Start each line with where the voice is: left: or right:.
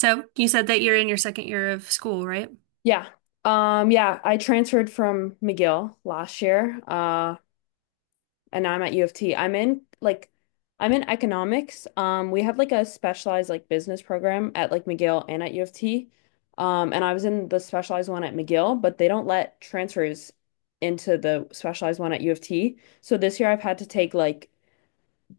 right: So you said that you're in your second year of school, right?
left: Yeah. Yeah, I transferred from McGill last year, and now I'm at U of T. I'm in economics. We have like a specialized like business program at like McGill and at U of T. And I was in the specialized one at McGill, but they don't let transfers into the specialized one at U of T. So this year I've had to take like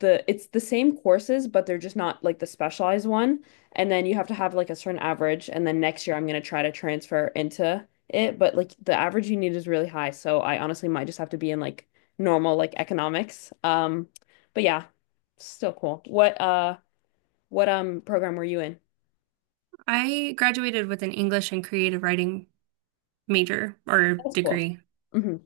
left: the it's the same courses, but they're just not like the specialized one. And then you have to have like a certain average. And then next year I'm gonna try to transfer into it. But like the average you need is really high. So I honestly might just have to be in like normal like economics. But yeah, still cool. What program were you in?
right: I graduated with an English and creative writing major or
left: That's cool.
right: degree.
left: hmm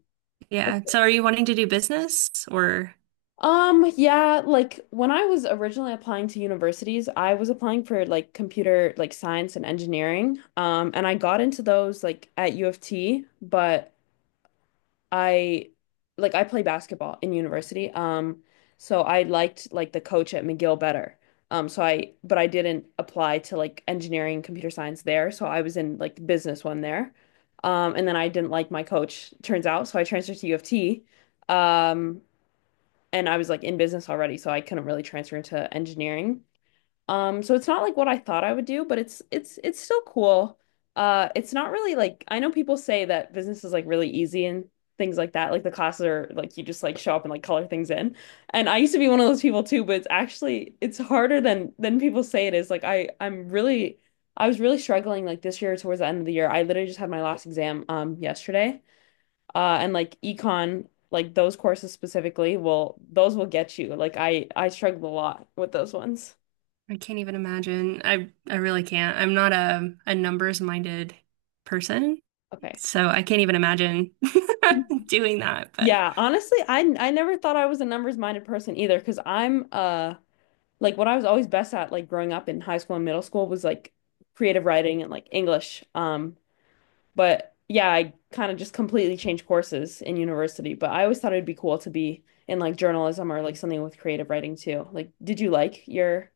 left: That's
right: Yeah.
left: cool.
right: So are you wanting to do business or
left: Yeah, like when I was originally applying to universities, I was applying for like computer, like science and engineering. And I got into those like at U of T, but I I play basketball in university. So I liked like the coach at McGill better. So I But I didn't apply to like engineering, computer science there, so I was in like the business one there. And then I didn't like my coach, turns out, so I transferred to U of T. Um, and I was like in business already, so I couldn't really transfer into engineering. So it's not like what I thought I would do, but it's still cool. It's not really like I know people say that business is like really easy and things like that. Like the classes are like you just like show up and like color things in. And I used to be one of those people too, but it's actually it's harder than people say it is. I was really struggling like this year towards the end of the year. I literally just had my last exam yesterday and like econ like those courses specifically will those will get you like I struggled a lot with those ones.
right: I can't even imagine. I really can't. I'm not a numbers minded person,
left: Okay.
right: so I can't even imagine doing that, but
left: Yeah, honestly I never thought I was a numbers minded person either because I'm like what I was always best at like growing up in high school and middle school was like creative writing and like English, but yeah, I kind of just completely changed courses in university, but I always thought it'd be cool to be in like journalism or like something with creative writing too. Like did you like your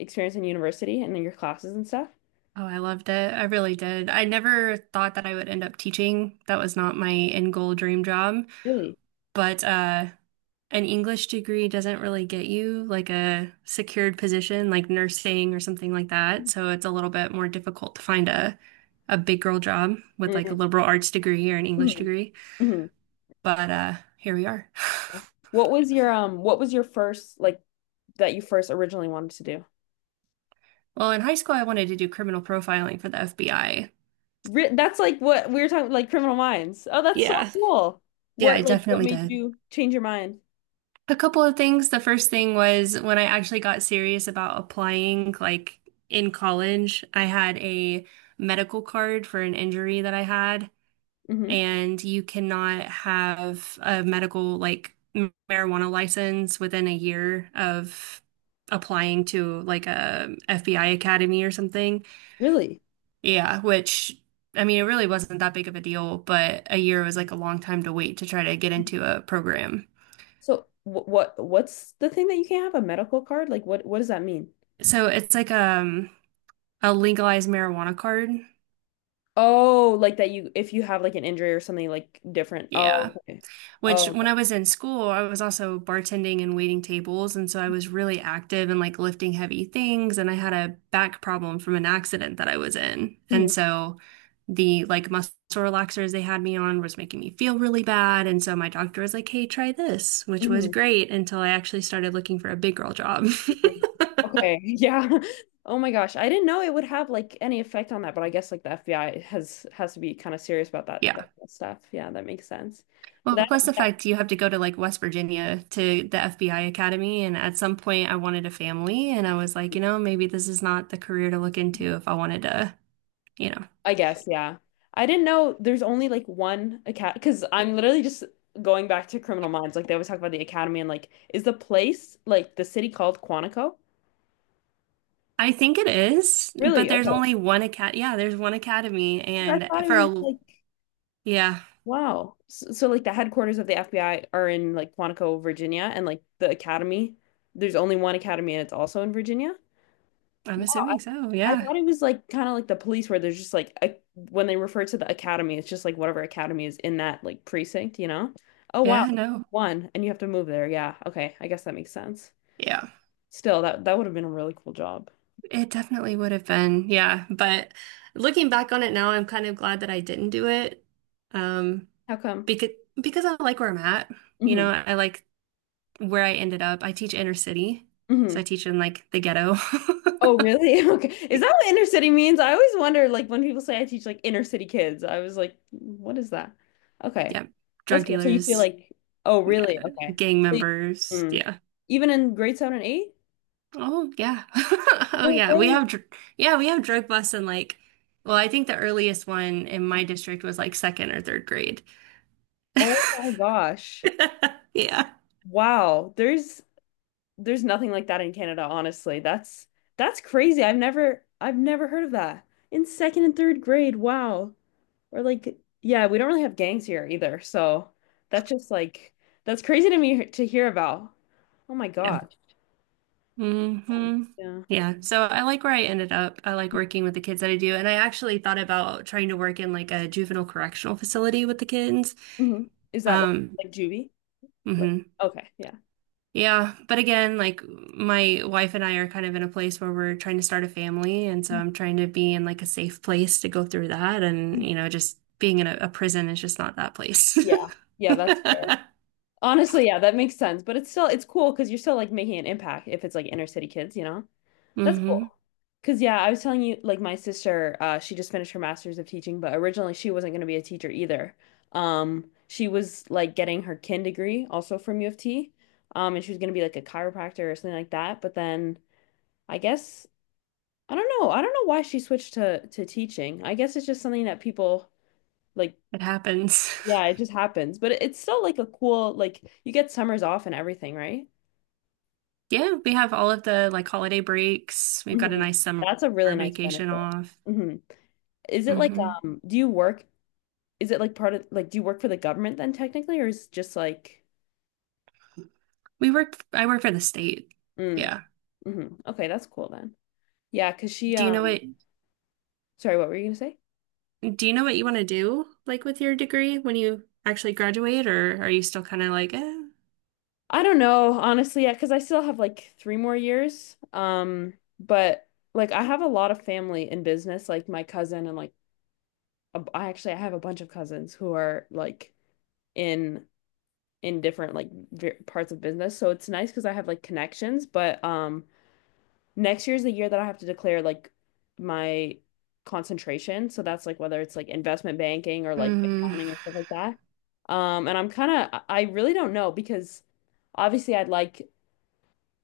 left: experience in university and in your classes and stuff?
right: oh, I loved it. I really did. I never thought that I would end up teaching. That was not my end goal dream job.
left: Really?
right: But an English degree doesn't really get you like a secured position like nursing or something like that. So it's a little bit more difficult to find a big girl job with like a
left: Mhm.
right: liberal arts degree or an English
left: Mhm.
right: degree.
left: Mhm.
right: But here we are.
left: What was your first like that you first originally wanted to do?
right: Well, in high school I wanted to do criminal profiling for the FBI.
left: Ri That's like what we were talking, like Criminal Minds. Oh, that's so
right: Yeah.
left: cool.
right: Yeah, I
left: What
right: definitely
left: made
right: did.
left: you change your mind?
right: A couple of things. The first thing was when I actually got serious about applying, like in college, I had a medical card for an injury that I had.
left: Hmm.
right: And you cannot have a medical marijuana license within a year of applying to like a FBI academy or something.
left: Really?
right: Yeah, which I mean, it really wasn't that big of a deal, but a year was like a long time to wait to try to get into a program.
left: So wh what's the thing that you can't have a medical card? Like what does that mean?
right: So it's like a legalized marijuana card.
left: Oh, like that you if you have like an injury or something like different.
right: Yeah.
left: Oh, okay.
right: Which,
left: Oh, okay.
right: when I was in school, I was also bartending and waiting tables. And so I was really active and like lifting heavy things. And I had a back problem from an accident that I was in. And
left: Mhm.
right: so the like muscle relaxers they had me on was making me feel really bad. And so my doctor was like, hey, try this, which was
left: Mhm.
right: great until I actually started looking for a big girl job.
left: Okay, yeah. Oh my gosh, I didn't know it would have like any effect on that, but I guess like the FBI has to be kind of serious about that
right: Yeah.
left: that stuff. Yeah, that makes sense.
right: Well,
left: That,
right: plus the
left: that,
right: fact you have to go to like West Virginia to the FBI Academy. And at some point, I wanted a family. And I was like, you know, maybe this is not the career to look into if I wanted to, you know.
left: I guess, yeah. I didn't know there's only like one academy because I'm literally just going back to Criminal Minds. Like they always talk about the academy, and like is the place, like the city called Quantico?
right: I think it is, but
left: Really?
right: there's
left: Okay.
right: only one acad. Yeah, there's one academy.
left: I
right: And
left: thought it
right: for
left: was
right: a,
left: like.
right: yeah,
left: Wow. So, like the headquarters of the FBI are in like Quantico, Virginia, and like the academy, there's only one academy and it's also in Virginia.
right: I'm
left: Wow. I,
right: assuming so.
left: I
right: Yeah.
left: thought it was like kind of like the police where there's just like a, when they refer to the academy, it's just like whatever academy is in that like precinct, you know? Oh wow.
right: Yeah. No.
left: One, and you have to move there. Yeah. Okay. I guess that makes sense.
right: Yeah.
left: Still, that would have been a really cool job.
right: It definitely would have been. Yeah. But looking back on it now, I'm kind of glad that I didn't do it. Um,
left: How come?
right: because, because I like where I'm at. You
left: Hmm.
right: know, I like where I ended up, I teach inner city. So I
left: Hmm.
right: teach in like the ghetto.
left: Oh, really? Okay. Is that what inner city means? I always wonder, like, when people say I teach like inner city kids, I was like, what is that? Okay.
right: Yeah.
left: That's
right: Drug
left: cool. So you feel
right: dealers,
left: like, oh, really?
right: yeah,
left: Okay.
right: gang
left: So you-
right: members,
left: mm.
right: yeah.
left: Even in grade seven and eight?
right: Oh yeah. Oh
left: No
right: yeah. We
left: way.
right: have dr yeah, we have drug busts in like well, I think the earliest one in my district was like second or third grade.
left: Oh my gosh.
right: Yeah.
left: Wow. There's nothing like that in Canada, honestly. That's crazy. I've never heard of that. In second and third grade. Wow. Or like, yeah, we don't really have gangs here either. So that's just like that's crazy to me to hear about. Oh my
right: Yeah.
left: gosh. Yeah.
right: Hmm.
left: Yeah.
right: Yeah. So I like where I ended up. I like working with the kids that I do. And I actually thought about trying to work in like a juvenile correctional facility with the kids.
left: Mhm. Is that like
right: Um,
left: juvie? Like,
right: hmm
left: okay, yeah.
right: Yeah, but again, like my wife and I are kind of in a place where we're trying to start a family, and so I'm trying to be in like a safe place to go through that, and
left: Mhm.
right: you know, just being in a prison is just not that place.
left: Yeah. Yeah, that's fair. Honestly, yeah, that makes sense. But it's cool because you're still like making an impact if it's like inner city kids, you know? That's
right: Hmm.
left: cool. Because, yeah, I was telling you, like, my sister, she just finished her master's of teaching, but originally she wasn't going to be a teacher either. She was like getting her kin degree also from U of T. And she was going to be like a chiropractor or something like that. But then I guess, I don't know. I don't know why she switched to teaching. I guess it's just something that people like,
right: It happens.
left: yeah, it just happens. But it's still like a cool, like, you get summers off and everything, right?
right: Yeah, we have all of the like holiday breaks. We've got a
left: Mhm.
right: nice summer
left: That's a really nice
right: vacation
left: benefit.
right: off.
left: Hmm. Is it like,
right: Hmm.
left: do you work is it like part of like do you work for the government then technically, or is it just like
right: We work. I work for the state.
left: mm,
right: Yeah.
left: okay, that's cool then. Yeah, because she,
right: Do you know what?
left: sorry, what were you gonna say?
right: Do you know what you want to do, like with your degree when you actually graduate, or are you still kind of like, eh?
left: I don't know, honestly, yeah, because I still have like 3 more years. But like I have a lot of family in business, like my cousin and like I have a bunch of cousins who are like in different like ver parts of business. So it's nice because I have like connections, but next year is the year that I have to declare like my concentration. So that's like whether it's like investment banking or like
right: Mm,
left: accounting and stuff like that. And I'm kind of, I really don't know because obviously I'd like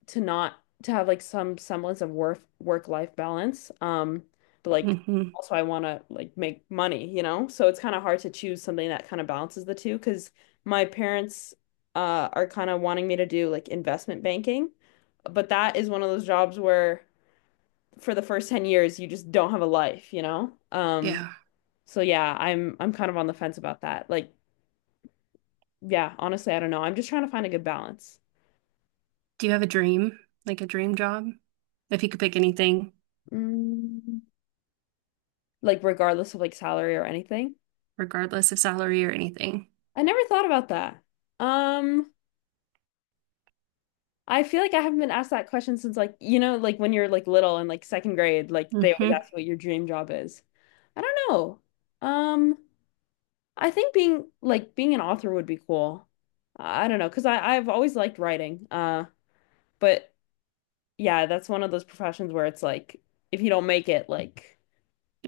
left: to not to have like some semblance of work life balance. But like
right: hmm,
left: also I want to like make money, you know? So it's kind of hard to choose something that kind of balances the two because my parents, are kind of wanting me to do like investment banking, but that is one of those jobs where for the first 10 years you just don't have a life, you know?
right: yeah.
left: So yeah, I'm kind of on the fence about that. Like, yeah, honestly, I don't know. I'm just trying to find a good balance.
right: Do you have a dream, like a dream job? If you could pick anything,
left: Mm, like regardless of like salary or anything.
right: regardless of salary or anything.
left: I never thought about that. Um, I feel like I haven't been asked that question since like, like when you're like little and like second grade, like they always
right: Hmm.
left: ask what your dream job is. I don't know. Um, I think being an author would be cool. I don't know, because I've always liked writing. But yeah, that's one of those professions where it's like if you don't make it, like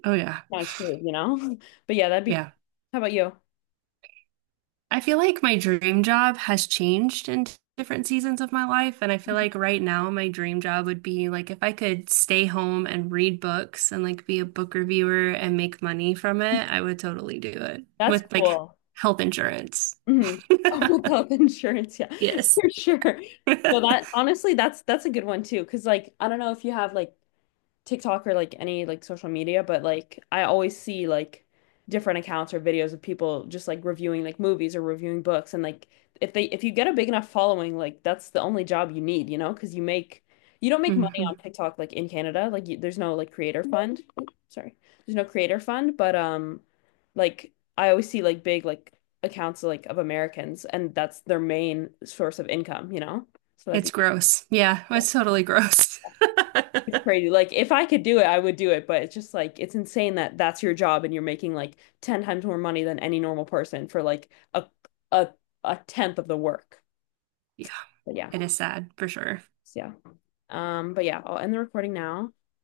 right: Oh, yeah.
left: kind of screwed, you know? But yeah, that'd be.
right: Yeah.
left: How about you?
right: I feel like my dream job has changed in different seasons of my life. And I feel like right now my dream job would be like if I could stay home and read books and like be a book reviewer and make money from it, I would totally do it
left: That's
right: with like
left: cool.
right: health insurance.
left: Hmm. Oh, health insurance, yeah,
right: Yes.
left: for sure. So that honestly, that's a good one too, because like I don't know if you have like TikTok or like any like social media, but like I always see like different accounts or videos of people just like reviewing like movies or reviewing books, and like if you get a big enough following, like that's the only job you need, you know, because you don't make money
right: Hmm.
left: on TikTok like in Canada, there's no like creator fund. Oop, sorry. There's no creator fund, but like I always see like big like accounts like of Americans, and that's their main source of income, you know? So that'd
right: It's
left: be
right: gross. Yeah, it's totally gross.
left: It's crazy. Like if I could do it, I would do it, but it's just like it's insane that that's your job and you're making like 10 times more money than any normal person for like a a tenth of the work.
right: Yeah,
left: But yeah.
right: it is sad for sure.
left: So, yeah. But yeah, I'll end the recording now.